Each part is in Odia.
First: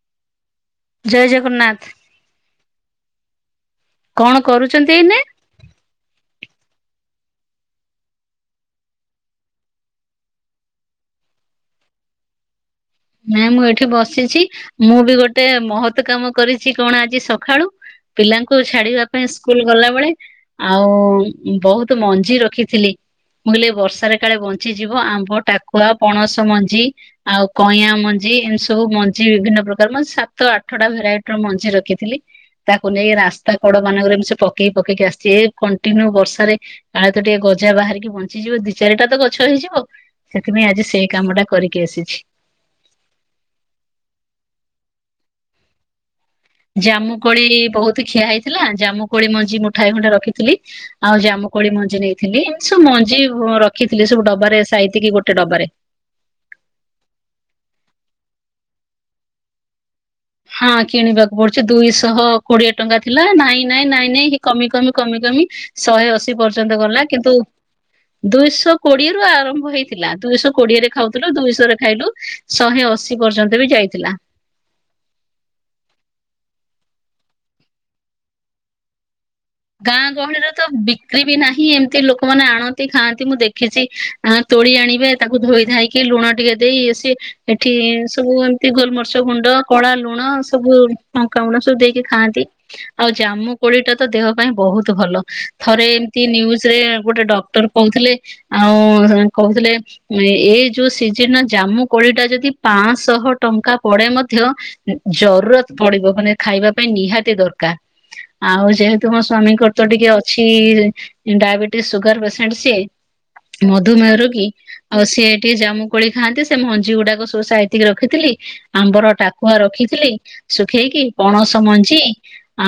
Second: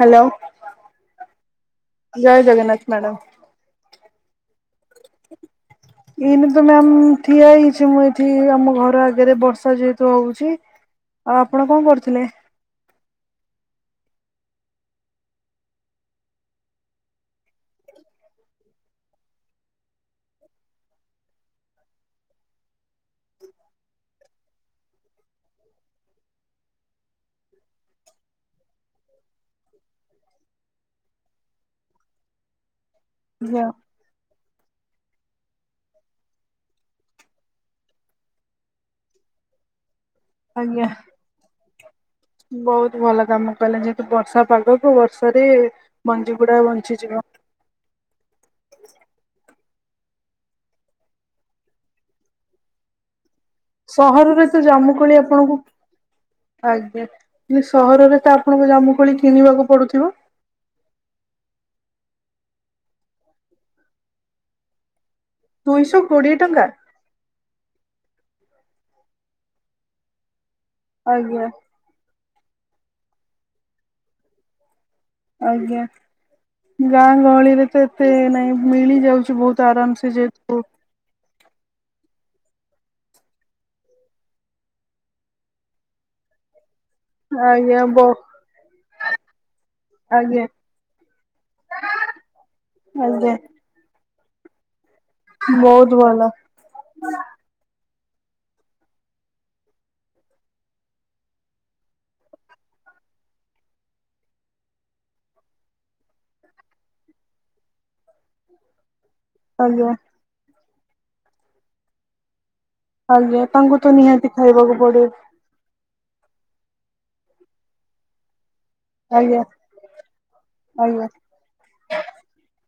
ହାଲୋ। ଜୟ ଜଗନ୍ନାଥ ଜୟ ଜଗନ୍ନାଥ ମ୍ୟାଡ଼ାମ। କଣ କରୁଛନ୍ତି ଏଇନେ? ଏଇନେ ତ ମ୍ୟାମ୍ ଠିଆ ହେଇଚି ମୁଁ ଏଠି ଆମ ଘର ଆଗରେ ବର୍ଷା ଯେହେତୁ ହଉଚି। ଆଉ ଆପଣ କଣ କରୁଥିଲେ? ନାଇଁ ମୁଁ ଏଠି ବସିଛି। ମୁଁ ବି ଗୋଟେ ମହତ କାମ କରିଚି କଣ ଆଜି ସଖାଳୁ। ପିଲାଙ୍କୁ ଛାଡିବା ପାଇଁ ସ୍କୁଲ ଗଲାବେଳେ ଆଉ ବହୁତ୍ ମଞ୍ଜି ରଖିଥିଲି। ମୁଁ କହିଲି ଏଇ ବର୍ଷାରେ କାଳେ ବଞ୍ଚିଯିବ। ଆମ୍ବ ଟାକୁଆ ପଣସ ମଞ୍ଜି ଆଉ କଇଁଆ ମଞ୍ଜି ଏମତି ସବୁ ମଞ୍ଜି ବିଭିନ୍ନ ପ୍ରକାର ମୁଁ ସାତ ଆଠଟା ଭେରାଇଟିର ମଞ୍ଜି ରଖିଥିଲି। ତାକୁ ନେଇ ରାସ୍ତା କଡ ମାନଙ୍କରେ ମୁଁ ସେ ପକେଇ ପକେଇ ଆସିଚି। ଏ କଣ୍ଟିନ୍ୟୁ ବର୍ଷାରେ କାଳେ ତ ଟିକେ ଗଜା ବାହାରିକି ବଞ୍ଚିଯିବ, ଦି ଚାରିଟା ତ ଗଛ ହେଇଯିବ। ସେଥିପାଇଁ ଆଜ୍ଞା ଆଜି ସେ କାମ ଟା କରିକି ଆସିଛି। ବହୁତ ଭଲ କାମ କଲେ। ଯେହେତୁ ବର୍ଷା ପାଗକୁ ବର୍ଷାରେ ମଞ୍ଜି ଗୁଡା ବଞ୍ଚିଯିବ ଜାମୁକୋଳି ବହୁତ ଖିଆ ହେଇଥିଲା। ଜାମୁ କୋଳି ମଞ୍ଜି ମୁଠାଏ ଖଣ୍ଡେ ରଖିଥିଲି। ଆଉ ଜାମୁ କୋଳି ମଞ୍ଜି ନେଇଥିଲି। ଏମିତି ସବୁ ମଞ୍ଜି ର ସହରରେ ତ ଜାମୁକୋଳି ଆପଣଙ୍କୁ ଆଜ୍ଞା। ସହରରେ ତ ଆପଣଙ୍କୁ ଜାମୁକୋଳି କିଣିବାକୁ ପଡୁଥିବ? ହଁ କିଣିବାକୁ ପଡୁଛି ଦୁଇଶହ କୋଡିଏ ଟଙ୍କା ଥିଲା ନାଇଁ ନାଇଁ ନାଇଁ ନାଇଁ ହେଇ କମି କମି କମି କମି ଦୁଇଶହ ଶହେ ଅଶୀ କୋଡିଏ ଟଙ୍କା। ପର୍ଯ୍ୟନ୍ତ ଗଲା କିନ୍ତୁ ଦୁଇଶହ କୋଡିଏରୁ ଆରମ୍ଭ ହେଇଥିଲା ଦୁଇଶହ କୋଡିଏରେ ଖାଉଥିଲୁ ଆଜ୍ଞା ଦୁଇଶହରେ ଖାଇଲୁ ଶହେ ଅଶୀ ପର୍ଯ୍ୟନ୍ତ ବି ଯାଇଥିଲା। ଆଜ୍ଞା ଗାଁ ଗହଳିରେ ତ ଏତେ ନାଇଁ ମିଳି ଯାଉଛି ବହୁତ ଆରାମ ଗାଁ ସେ ଗହଳିରେ ଯେହେତୁ ତ ବି କ୍ରି ବି ନାହିଁ ଏମିତି ଲୋକମାନେ ଆଣନ୍ତି ଖାଆନ୍ତି ମୁଁ ଦେଖିଛି ଆ ତୋଳି ଆଣିବେ ତାକୁ ଧୋଇଧାଇକି ଲୁଣ ଟିକେ ଦେଇ ଇଏ ସିଏ ଏଠି ଆଜ୍ଞା ବ ସବୁ ଏମତି ଗୋଲମରିଚ୍ ଗୁଣ୍ଡ କଳା ଲୁଣ ଆଜ୍ଞା ସବୁ କଉଣ ସବୁ ଦେଇକି ଖାଆନ୍ତି ଆଉ ଆଜ୍ଞା। ଜାମୁ କୋଳିଟା ତ ଦେହ ପାଇଁ ବହୁତ ଭଲ ଥରେ ବହୁତ ଭଲ ଏମତି ନ୍ୟୁଜରେ ଗୋଟେ ଡକ୍ଟର କହୁଥିଲେ ଆଉ କହୁଥିଲେ ଏ ଏଇ ଯୋଉ ସିଜନରେ ଜାମୁ କୋଳିଟା ଯଦି ପାଞ୍ଚଶହ ଟଙ୍କା ପଡେ ମଧ୍ୟ ଜରୁୁରତ ପଡିବ ମାନେ ଖାଇବା ପାଇଁ ନିହାତି ଦରକାର ଆଉ ଯେହେତ ତୁମ ସ୍ଵାମୀଙ୍କର ତ ଆଜ୍ଞା ଟିକେ ଅଛି ଡାଇବେଟିସ୍ ସୁଗାର ପେସେଣ୍ଟ ସିଏ ଆଜ୍ଞା ତାଙ୍କୁ ତ ମଧୁମେହ ନିହାତି ରୋଗୀ ଖାଇବାକୁ ଆଉ ପଡିବ ସିଏ ଟିକେ ଜାମୁ କୋଳି ଖାଆନ୍ତି ସେ ମଞ୍ଜି ଗୁଡାକ ସବୁ ସାଇତିକି ରଖିଥିଲି ଆମ୍ବର ଆଜ୍ଞା ଟାକୁଆ ରଖିଥିଲି ଶୁଖେଇକି ଆଜ୍ଞା ପଣସ ମଞ୍ଜ ଞ୍ଜି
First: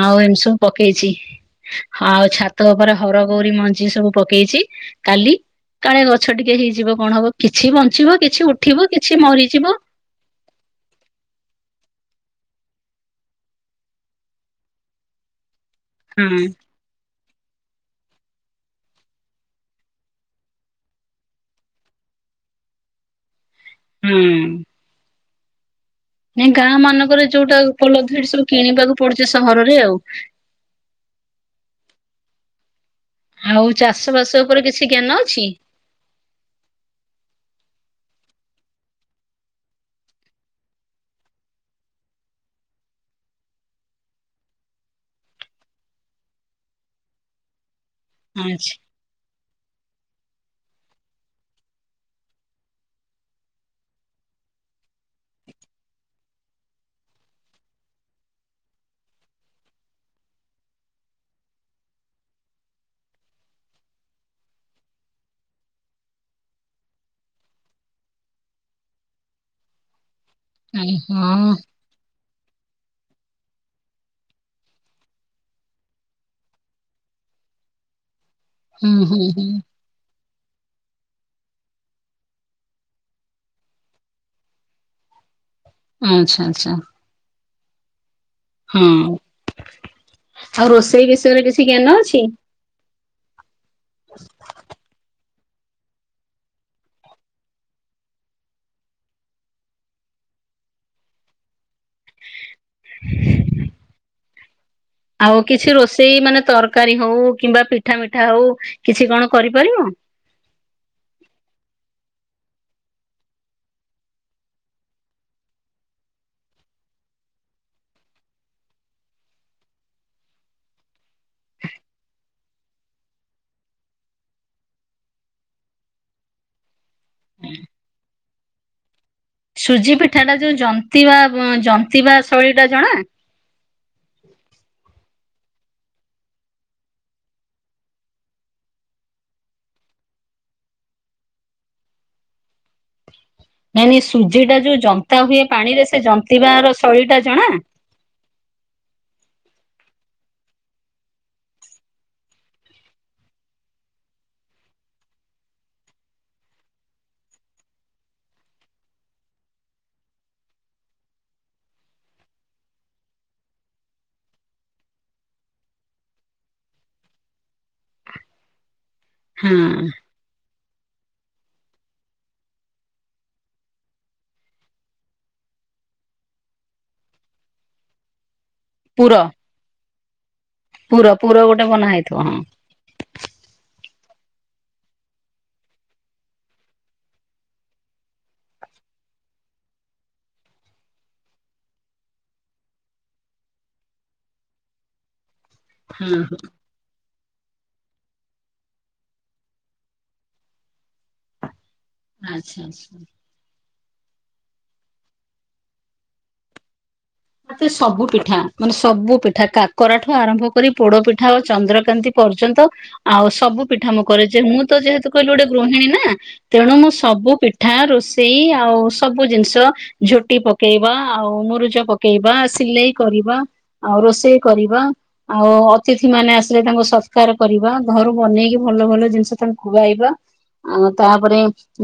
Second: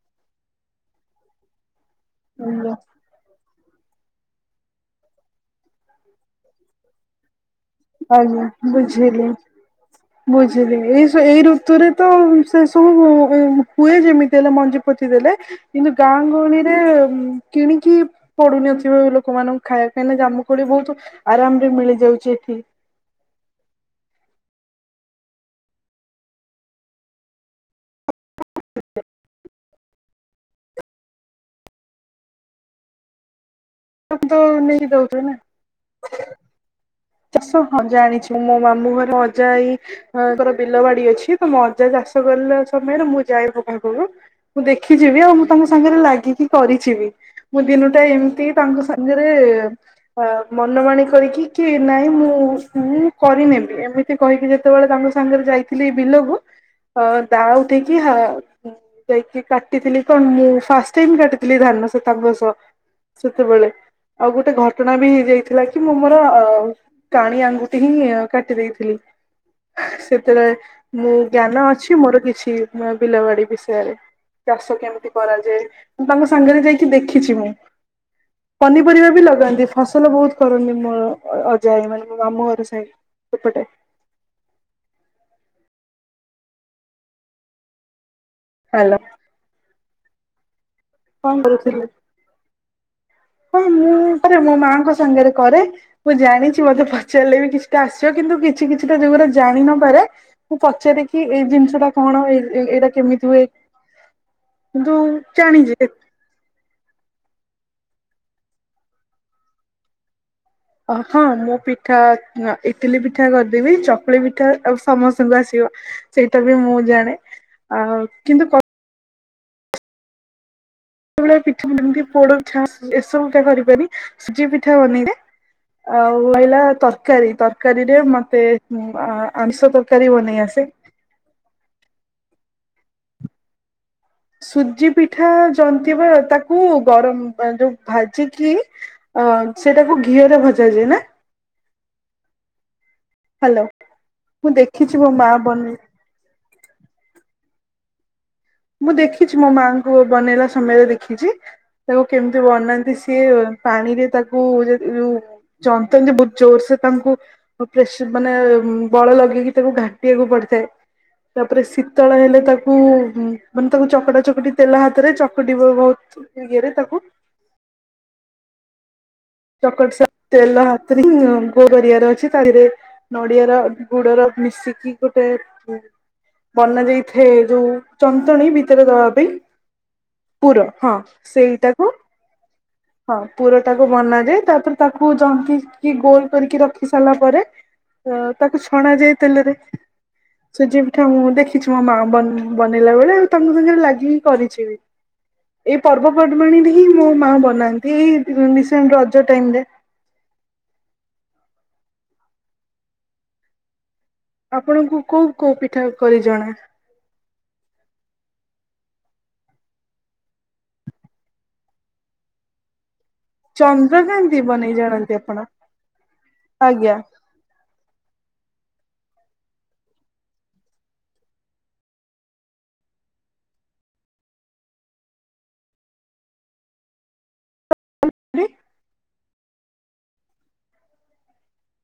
ଆଉ ଏମିତି ସବୁ ପକେଇଛି ଆଉ ଛାତ ଆଜ୍ଞା ଉପରେ ହରଗଉରୀ ମଞ୍ଜି ସବୁ ପକେଇଛି କାଲି କାଳେ ଗଛ ଟିକେ ହେଇଯିବ କଣ ହବ? କିଛି ବଞ୍ଚିବ ଆଜ୍ଞା କିଛି ଉଠିବ କିଛି ବୁଝିଲି ମରିଯିବ। ବୁଝିଲି ଏଇ ସ ଏଇ ଋତୁରେ ତ ସେ ସବୁ ହୁ ହୁଏ ଯେମିତି ହେଲେ ମଞ୍ଜି ପୋତିଦେଲେ କିନ୍ତୁ ହଁ ଗାଁ ଗହଳିରେ କିଣିକି ପଡୁନଥିବ ଲୋକମାନଙ୍କୁ ଖାଇବା ପାଇଁ କାଇଁକି ନା ଜାମୁକୋଳି ବହୁତ ଆରାମରେ ମିଳି ଯାଉଛି ଏଠି। ହୁଁ। ନାଇଁ ଗାଁ ମାନଙ୍କରେ ଯୋଉଟା ଉପଲବ୍ଧି ସେଠି ସବୁ କିଣିବାକୁ ପଡୁଛି ସହରରେ ଆଉ। ଆଉ ଚାଷ ବାସ ତ ଉପରେ ନେଇକି କିଛି ଜ୍ଞାନ ଦଉଥିବେ ନା ଅଛି? ଚାଷ ହଁ ଜାଣିଛି ମୋ ମାମୁଁ ଘରେ ଅଜା ଆଇ ହଁ ଆଙ୍କର ବିଲ ବାଡି ଅଛି ତ ମୋ ଅଜା ଚାଷ କରିଲା ସମୟରେ ମୁଁ ଯାଏ ତାଙ୍କ ପାଖକୁ। ମୁଁ ଦେଖିଚି ବି ଆଉ ମୁଁ ତାଙ୍କ ସାଙ୍ଗରେ ଲାଗିକି କରିଚି ବି। ମୁଁ ଦିନୁଟା ଏମିତି ତାଙ୍କ ଆଛା ସାଙ୍ଗରେ ଅ ମନ ମନ ମାଣି କରିକି କି ନାଇଁ ମୁଁ ମୁଁ କରିନେବି ଏମିତି କହିକି ଯେତେବେଳେ ତାଙ୍କ ସାଙ୍ଗରେ ଯାଇଥିଲି ବିଲକୁ ହ ଦାଆ ଉଠେଇକି ହା ଯାଇକି କାଟିଥିଲି କଣ ମୁଁ ଫାଷ୍ଟ ଟାଇମ କାଟିଥିଲି ଧାନ ସେ ତାଙ୍କ ସହ। ସେତେବେଳେ ଆଉ ଗୋଟେ ଘଟଣା ବି ହେଇଯାଇଥିଲା କି ମୁଁ ମୋର ଅ କାଣି ଆଙ୍ଗୁଠି ହିଁ କାଟି ଦେଇଥିଲି ସେତେବେଳେ ମୁଁ ହଁ ଜ୍ଞାନ ଅଛି ମୋର କିଛି ବିଲବାଡି ବିଷୟରେ। ଚାଷ କେମିତି କରାଯାଏ ମୁଁ ତାଙ୍କ ସାଙ୍ଗରେ ଯାଇକି ଦେଖିଛି ମୁଁ। ହୁଁ ପନିପରିବା ବି ହୁଁ ହୁଁ ଲଗାନ୍ତି ଫସଲ ବହୁତ କରନ୍ତି ମୋ ଅ ଯାଇ ମାନେ ମୋ ମାମୁଁ ଘର ସାଇ ଏପଟେ। ଆଚ୍ଛା ଆଚ୍ଛା। ହୁଁ ହ୍ୟାଲୋ ଆଉ ରୋଷେଇ କଣ ବିଷୟରେ କିଛି କରୁଥିଲେ? ଜ୍ଞାନ ଅଛି? ହଁ ମୁଁ ପରେ ମୋ ମାଙ୍କ ସାଙ୍ଗରେ କରେ। ମୁଁ ଜାଣିଛି ମତେ ପଚାରିଲେ ବି କିଛିଟା ଆସିବ କିନ୍ତୁ କିଛି କିଛିଟା ଯଉ ଗୋରା ଜାଣିିନପାରେ। ମୁଁ ପଚାରେ କି ଏଇ ଜିନିଷ ଟା କଣ ଏ ଏଇଟା କେମିତି ହୁଏ। କିନ୍ତୁ ଆଉ କିଛି ଜାଣିଛି ରୋଷେଇ ମାନେ ତରକାରୀ ହଉ କିମ୍ବା ପିଠା ମିଠା ହଉ କିଛି କଣ କରିପାରିବ? ହଁ ମୁଁ ପିଠା ଇଟିଲି ପିଠା କରିଦେବି ଚକୁଳି ପିଠା ଆଉ ସମସ୍ତଙ୍କୁ ଆସିବ। ସେଇଟା ବି ମୁଁ ଜାଣେ ଆଉ କିନ୍ତୁ କ ତେବେଳେ ପିଠା ବନାନ୍ତି ପୋଡ ପିଠା ଏସବୁ କେ [unintelligible] ସୁଜି ପିଠା ବନେଇଲେ ଆଉ [unintelligible] ତରକାରୀ ତରକାରୀରେ ମତେ ଉଁ ଆଁ ଆମିଷ ତରକାରି ବନେଇ ଆସେ। ନ୍ତିବା ବା ଜନ୍ତିବା ଶୈଳୀ ଟା ଜଣା। ସୁଜି ପିଠା ଜନ୍ତିବା ତାକୁ ଗରମ ବା ଯୋଉ ଭାଜିକି। ଅ ସେଟାକୁ ଘିଅରେ ଭଜାଯାଏ ନା। ହ୍ୟାଲୋ ନାଇଁ ନାଇଁ ସୁଜି ମୁଁ ଟା ଯୋଉ ଦେଖିଛି ମୋ ଜନ୍ତା ମା ହୁଏ ବନେଇ ପାଣିରେ ସେ ଜନ୍ତିବାର ଶୈଳୀ ଟା ଜଣା। ମୁଁ ଦେଖିଚି ମୋ ମାଆଙ୍କୁ ବନେଇଲା ସମୟରେ ଦେଖିଚି। ତାକୁ କେମିତି ବନାନ୍ତି, ସିଏ ପାଣିରେ ତାକୁ ଯେ ଯୋଉ ଜନ୍ତତି ବହୁତ ଜୋର ସେ ତାଙ୍କୁ। ଅ ପ୍ରେସ ମାନେ ବଳ ଲଗେଇକି ତାକୁ ଘାଣ୍ଟିବାକୁ ପଡିଥାଏ। ତାପରେ ଶୀତଳ ହେଲେ ତାକୁ ମାନେ ତାକୁ ଚକଟା ଚକଟି ତେଲ ହାତରେ ଚକଟି ବ ବହୁତ ଇଏରେ ତାକୁ। ହଁ ଚକଟି ସା ତେଲ ହାତରେ ହିଁ ଗୋଲ କରିବାର ଅଛି ତା ଇ ଇଏରେ। ନଡିଆ ର ଗୁଡର ମିଶିକି ଗୋଟେ। ବନା ଯାଇଥାଏ ଯୋଉ ଚନ୍ତଣୀ ଭିତରେ ପୁର ଦଲନ୍ତି। ପୁର ପୁର ଗୋଟେ ବନା ହେଇଥିବ ହଁ। ହଁ ପୁରଟାକୁ ବନାଯାଏ, ତାପରେ ତାକୁ ଜନ୍ତିିକି ଗୋଲ କରିକି ରଖି ସାରିଲା ପରେ। ତ ତାକୁ ଛଣା ଯାଏ ତେଲରେ। ସୁଜି ପିଠା ମୁଁ ଦେଖିଛି ମୋ ମା ବନ୍ ବନେଇଲା ବେଳେ ଆଉ ତାଙ୍କ ସାଙ୍ଗରେ ଲାଗିକି କରିଛି ବି। ଏଇ ହଁ ପର୍ବପର୍ବାଣୀରେ ହିଁ ମୋ ମା ବନାନ୍ତି, ଏଇ ରିସେଣ୍ଟ ରଜ ଟାଇମ୍ ରେ। ଆଚ୍ଛା ଆଚ୍ଛା। ଆପଣଙ୍କୁ କୋଉ କୋଉ ପିଠା କରି ଜଣା। ମତେ ସବୁ ପିଠା ମାନେ ସବୁ ପିଠା କାକରାଠୁ ଆରମ୍ଭ କରି ପୋଡ ପିଠା ଆଅ ଚନ୍ଦ୍ରକାନ୍ତି। ପଯ୍ୟନ୍ତ। ଆଉ ସବୁ ପିଠା ମୁଁ କରେ ଯେ ଚନ୍ଦ୍ରକାନ୍ତି ମୁଁ ବନେଇ ତ ଯେହେତୁ ଜାଣନ୍ତି କହିଲି ଆପଣ? ଗୋଟେ ଗୃହିଣୀ ନା ତେଣୁ ମୁଁ ଆଜ୍ଞା ସବୁ ପି ଠା ରୋଷେଇ ଆଉ ସବୁ ଜିନିଷ ଝୋଟି ପକେଇବା ଆଉ ମୂରୁଜ ପ ପକେଇବା ସିଲେଇ କରିବା ଆଉ ରୋଷେଇ କରିବା। ଆଉ ଅତିଥି ମାନେ ଆସିଲେ ତାଙ୍କୁ ସତ୍କାର କରିବା ଘରୁ ବନେଇକି ଭଲ ଭଲ ଜିନିଷ ତାଙ୍କୁ ଖୁଆଇବା। ଆଉ ତାପରେ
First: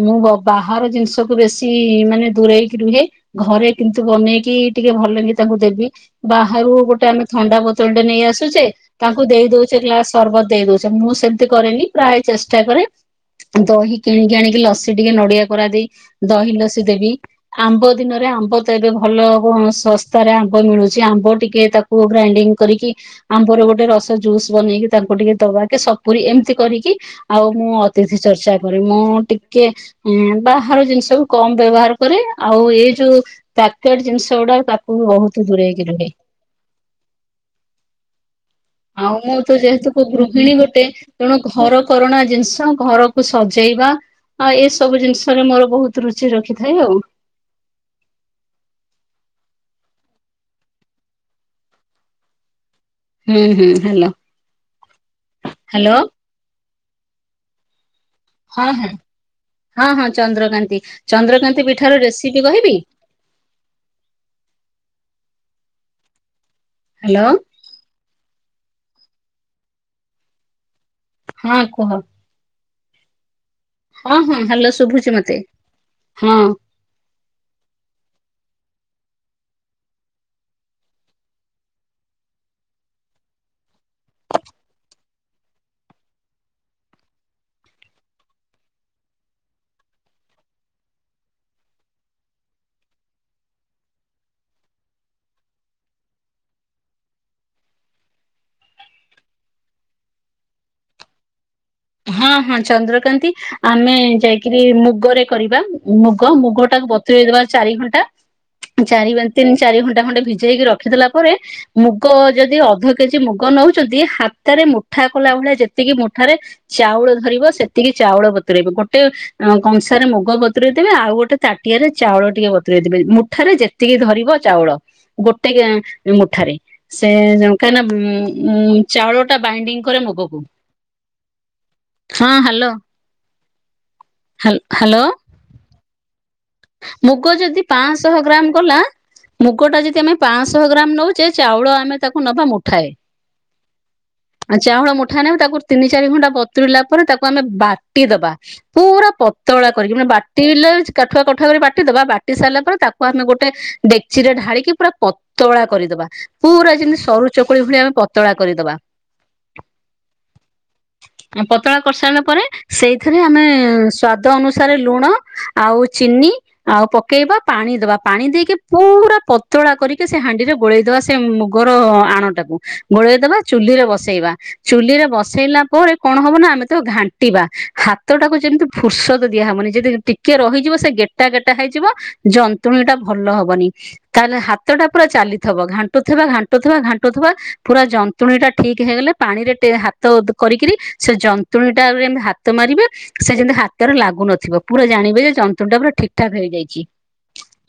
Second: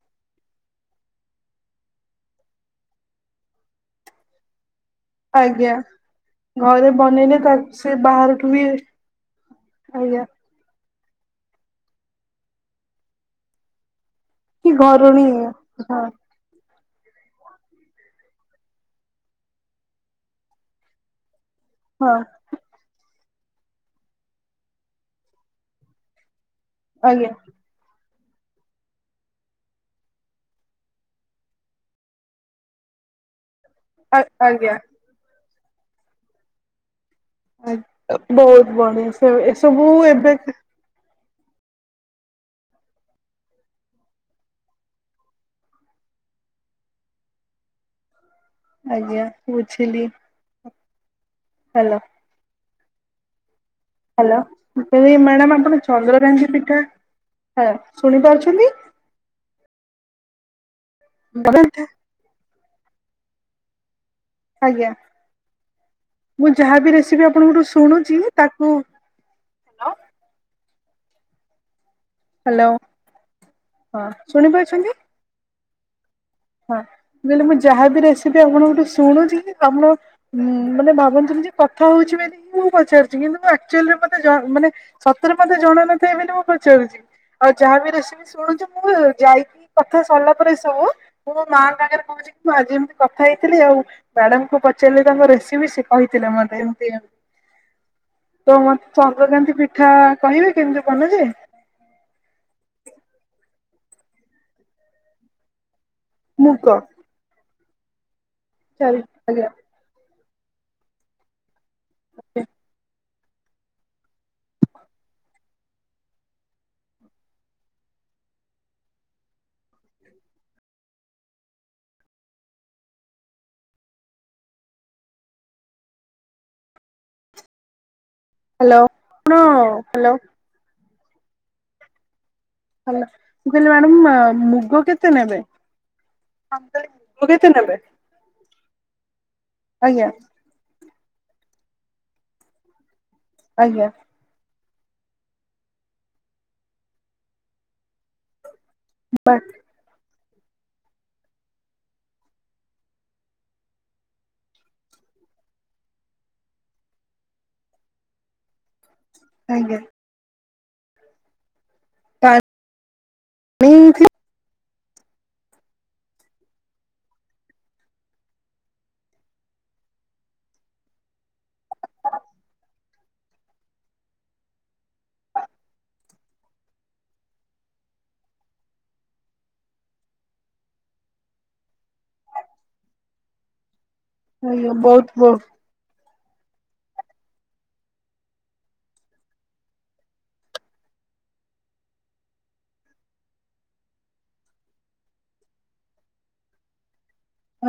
ମୁଁ ବ ବାହାର ଜିନିଷକୁ ବେଶୀ ମାନେ ଦୂରେଇକି ରୁହେ। ଘରେ କିନ୍ତୁ ବନେଇକି ଟିକିଏ ଭଲକି ତାଙ୍କୁ ଆଜ୍ଞା ଦେବି। ବାହାରୁ ଘରେ ଗୋଟେ ଆମେ ବନେଇଲେ ତା ଥଣ୍ଡା ବୋତଲ ସେ ଟେ ନେଇ ବାହାରଠୁ ବି ଆସୁଚେ ତାଙ୍କୁ ଦେଇ ଦଉଚେ ଗ୍ଲାସ ଆଜ୍ଞା ସରବତ ଦେଇ ଦଉ ଚ ମୁଁ ସେମିତି କରେନି ପ୍ରାୟ ଚେଷ୍ଟା କରେ ଦହି କିଣିକି ଆଣି କି ଲସି ଟିକେ ନଡିଆ କୋରା ଦେଇ। ହଁ ଦହି ଲସି ଦେବି ଆମ୍ବ ଦିନରେ ଆମ୍ବ ତ ଏବେ ଭଲ ହଉ ଉଁ ଶସ୍ତାରେ ଆମ୍ବ ମିଳୁଛି ଆମ୍ବ ଟିକେ ତାକୁ ହଁ ଗ୍ରାଇଣ୍ଡିଙ୍ଗ କରିକି। ଆମ୍ବର ଗୋଟେ ରସ ଜୁସ୍ ବନେଇକି ତାଙ୍କୁ ଟିକେ ଦବା କି ସପୁରି ଏମିତି କରିକି ଆଜ୍ଞା ଆଉ ମୁଁ ଅତିଥି ଚର୍ଚ୍ଚା କରେ ମୁଁ ଟିକେ ଏଁ ବାହାର ଜିନିଷ କୁ କମ ବ୍ୟବହାର କରେ ଆଉ ଏ ଯୋଉ ପ୍ୟକେଡ ଆ ଜିନିଷ ଗୁଡା ଆଜ୍ଞା। ତାକୁ ବି ବହୁତ ଦୂରେଇକି ରୁହେ। ଆ ବହୁତ ବଢିଆ ଆଉ ସେ ମୁଁ ତ ଏସବୁ ଯେହେତୁ କୁ ଏବେ ଗୃହିଣୀ ଗୋଟେ। ତେଣୁ ଘର କରଣା ଜିନିଷ ଘରକୁ ସଜେଇବା। ହଁ ଏସବୁ ଜିନିଷରେ ମୋର ବହୁତ ରୁଚି ରଖିଥାଏ ଆଉ। ଆଜ୍ଞା ବୁଝିଲି। ହ୍ୟାଲୋ। ହୁଁ ହୁଁ ହାଲୋ। ହ୍ୟାଲୋ ମୁଁ କହିଲି, ମ୍ୟାଡ଼ାମ ଆପଣ ଚନ୍ଦ୍ର କାନ୍ତି ପିଠା ହ ହଁ ଶୁଣିପାରୁଛନ୍ତି। ହଁ ହଁ ହଁ ଚନ୍ଦ୍ରକାନ୍ତି, ଚନ୍ଦ୍ରକାନ୍ତି ପିଠା ର ରେସିପି କହିବି। ଆଜ୍ଞା ମୁଁ ଯାହାବି ହ୍ୟାଲୋ ରେସିପି ଆପଣଙ୍କଠୁ ଶୁଣୁଛି ତାକୁ ହଁ କୁହ। ହ୍ୟାଲୋ। ହଁ ହଁ ହ୍ୟାଲୋ ଶୁଭୁଛି ମତେ ହଁ। ହଁ ମୁଁ କହିଲି ଯାହାବି ରେସିପି ଆପଣଙ୍କଠୁ ଶୁଣୁଛି କି ଆପଣ ହୁଁ ମାନେ ଭାବନ୍ତୁନି ଯେ କଥା ହଉଛି ବୋଲି ମୁଁ ପଚାରୁଛି କିନ୍ତୁ ମୁଁ ଆକଚୁଆଲିରେ ମତେ ଜ ମାନେ ସତରେ ମତେ ଜଣ ନଥାଏ ବୋଲି ମୁଁ ପଚାରୁଛି। ଆଉ ଯାହାବି ରେସିପି ଶୁଣୁଛୁ ମୁଁ ଯାଇକି କଥା ସରିଲା ପରେ ଏସବୁ ମୁଁ ମୋ ମାଆ ସାଙ୍ଗରେ କହୁଛି କି ମୁଁ ଆଜି ଏମିତି କଥା ହେଇଥିଲି ଆଉ ମ୍ୟାଡମଙ୍କୁ ପଚାରିଲି ତାଙ୍କୁ ରେସିପି ସେ କହିଥିଲେ ମତେ ଏମିତି ଆଉ ତ ମତେ ଚନ୍ଦ୍ରକାନ୍ତି ପିଠା କହିବେ କେମିତି ବାନା ଯାଏ। ହଁ ହଁ ଚନ୍ଦ୍ରକାନ୍ତି ଆମେ ଯାଇକିରି ମୁଗରେ କରିବା ମୁଗ ମୁଗ ଟାକୁ ବ ତୁରି ଦେବା ଚାରି ଘଣ୍ଟା ଚାରି ତିନି ଚାରି ଘଣ୍ଟା ଖଣ୍ଡେ ଭିଜେଇକି ରଖିଦେଲା ପରେ ମୁଗ ଯଦି ଅଧ କେଜି ମୁଗ ନଉଛନ୍ତି ହାତରେ ମୁଠା କଲା ଭଳିଆ ଯେତିକି ମୁଠାରେ ଚାଉଳ ଧରିବ ସେତିକି ଚାଉଳ ବତୁରେଇବ ଗୋଟେ ଆଁ କଂସାରେ ମୁଗ ବତୁରେଇ ଦେବେ ଆଉ ଗୋଟେ ତାଟିଆରେ ଚାଉଳ ଟିକେ ବତୁରେଇ ଦେବେ ମୁଠାରେ ଯେ ଯେତିକି ଧରିବ ଚାଉଳ ଗୋଟେ କେ ମୁଠାରେ ସେ କାହିଁକି ନା ଉଁ ହ୍ୟାଲୋ ଚାଉଳ ଆପଣ ଟା ବାଇଣ୍ଡିଙ୍ଗ କରେ ହ୍ୟାଲୋ ମୁଗକୁ। ହଁ ହାଲୋ। ହାଲ ମୁଁ କହିଲି ମ୍ୟାଡାମ ମୁଗ କେତେ ନେବେ? ମୁଗ କେତେ ଯଦି ନେବେ? ପାଂଶ ଶହ ଗ୍ରାମ ଗଲା ମୁଗ ଟା ଯଦି ଆଜ୍ଞା ଆମେ ପାଂଶଶହ ଗ୍ରାମ ନଉ ଚେ ଚାଉଳ ଆମେ ତାକୁ ନବା ମୁଠାଏ। ଆଜ୍ଞା। ଆଉ ଚାଉଳ ମୁଠାଏ ନେବେ ତାକୁ ତିନି ଚାରି ଘଣ୍ଟା ବତୁୁରିଲା ପରେ ତାକୁ ଆମେ ବାଟିଦବା। ପୁରା ପତଳା କରିକି ମାନେ ବାଟିଲେ କାଠୁଆ କ ଠରେ ବାଟିଦବା ବାଟି ସାରିଲା ପରେ ତାକୁ ଆମେ ଗୋଟେ ଡେକିଚିରେ ଢାଳିକି ପୁରା ପତଳା କରିଦବା। ପୁରା ଯେମିତି ସରୁ ଚକୁଳି ଭଳିଆ ଆମେ ପତଳା କରିଦବା। ଆଜ୍ଞା। ପତଳା କରିସାରିଲା ପରେ ପାଣି ସେଇଥିରେ ଆମେ ଆଜ୍ଞା ସ୍ଵାଦ ଅନୁସାରେ ଲୁଣ ଆଉ ଚିିନି ଆଉ ପକେଇବା ପାଣି ଦବା ପାଣି ଦେଇକି ପୁରା ପତଳା କରିକି ସେ ହାଣ୍ଡିରେ ଗୋଳେଇ ଦବା ସେ ସେ ମୁଗର ଆଣଟାକୁ ଗୋଳେଇଦବା ଚୁଲିରେ ବସେଇବା। ଚୁଲିରେ ବସେଇଲା ପରେ କଣ ହବ ନା ଆମେ ତାକୁ ଘାଣ୍ଟିବା ହାତଟାକୁ ଯେମିତି ଫୁର୍ସତ ଦିଆହବନି ଯଦି ଟିକେ ରହିଯିବ ସେ ଗେଟା ଗେଟା ହେଇଯିବ ଜନ୍ତୁଣୀ ଟା ଭଲ ହବନି। ତାହେଲେ ହାତଟା ପୁରା ବହୁତ ବହୁତ ଚାଲିଥିବ ଘା ଘଟୁଥିବା ଘାଣ୍ଟୁଥିବା ଘାଣ୍ଟୁଥିବା ପୁରା ଯନ୍ତୁଣୀ ଟା ଠିକ ହେଇଗଲେ ପାଣିରେ ଟେ ହା ତ ଉଦ୍ କରିକିରି ସେ ଯନ୍ତୁଣୀଟାରେ ଏମିତି ହାତ ମାରିବେ ସେ ଯେମତି ହାତରେ ଲାଗୁନଥିବ ପୁରା ଜାଣିବେ ଯେ ଯନ୍ତ୍ରୁଣିଟା ପୁରା ଠିକ୍ ଠାକ ରେ ହେଇଯାଇଚି।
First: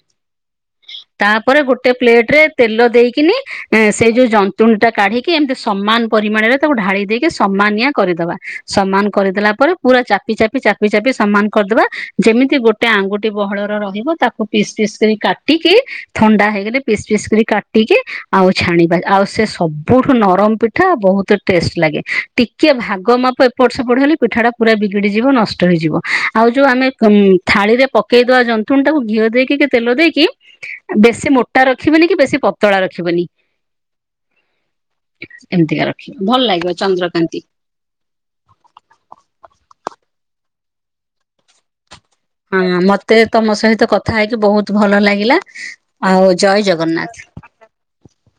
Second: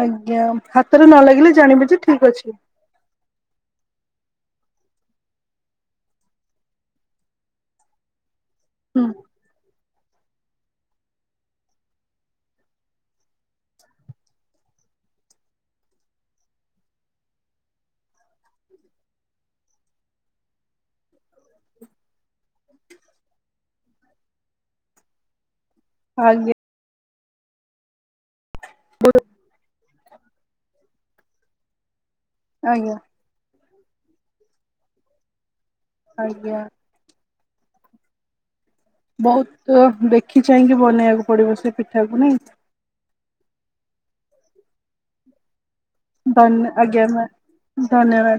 ଆଜ୍ଞା ହାତରେ ନ ଲାଗିଲେ ତାପରେ ଜାଣିବେ ଗୋଟେ ଯେ ଠିକ ପ୍ଲେଟରେ ଅଛି। ତେଲ ଦେଇକିନି ଏଁ ସେଇ ଯୋଉ ଜନ୍ତୁଣିଟା କାଢିକି ଏମିତି ସମାନ ପରିମାଣରେ ତାକୁ ଢାଳି ଦେଇକି ସମାନିଆ କରିଦବା। ସମାନ ହୁଁ କରିଦେଲା ପରେ ପୁରା ଚାପି ଚାପି ଚାପି ଚାପି ସମାନ କରିଦବା ଯେମିତି ଗୋଟେ ଟେ ଆଙ୍ଗୁଠି ବହଳର ରହିବ ତାକୁ ପିସ୍ ପିସ୍ କରି କାଟିକି ଥଣ୍ଡା ହେଇଗଲେ ପିସ୍ ପିସ୍ କରି କାଟିକି ଆଉ ଛାଣିବା ଆଉ ସେ ସବୁଠୁ ନରମ ପିଠ ଠା ବହୁତ ଟେଷ୍ଟ ଲାଗେ ଟି କିଏ ଭାଗ ମାପ ଏପଟ ସେପଟ ହେଲେ ପିଠା ଟା ପୁରା ବିଗିଡିଯିବ ନଷ୍ଟ ହେଇଯିବ ଆଉ ଆଜ୍ଞା ଯୋଉ ଆମେ କଉଁ ଥାଳିରେ ପକେଇଦବା ଜନ୍ତୁଣିଟାକୁ ଘିଅ ଦେଇକି କି ତେଲ ଦେଇକି ଆ ବେଶୀ ମୋଟା ରଖିବେନି କି ବେଶୀ ପତଳା ଆଜ୍ଞା ରଖିବନି ଏମିତିକା ର। ଭଲ ଆଜ୍ଞା ଲାଗିବ ଚନ୍ଦ୍ରକାନ୍ତି। ବହୁତ ଦେଖି ଚାହିଁକି ବନେଇବାକୁ ପଡିବ ସେ ପିଠାକୁ ନାଇଁ। ହୁଁ ମତେ ତମ ସହିତ କଥା ହେଇକି ବହୁତ ଭଲ ଲାଗିଲା ଆଉ ଜୟ ଧନ୍ୟ ଆଜ୍ଞା ମ୍ୟା ଜଗନ୍ନାଥ। ଧନ୍ୟବାଦ।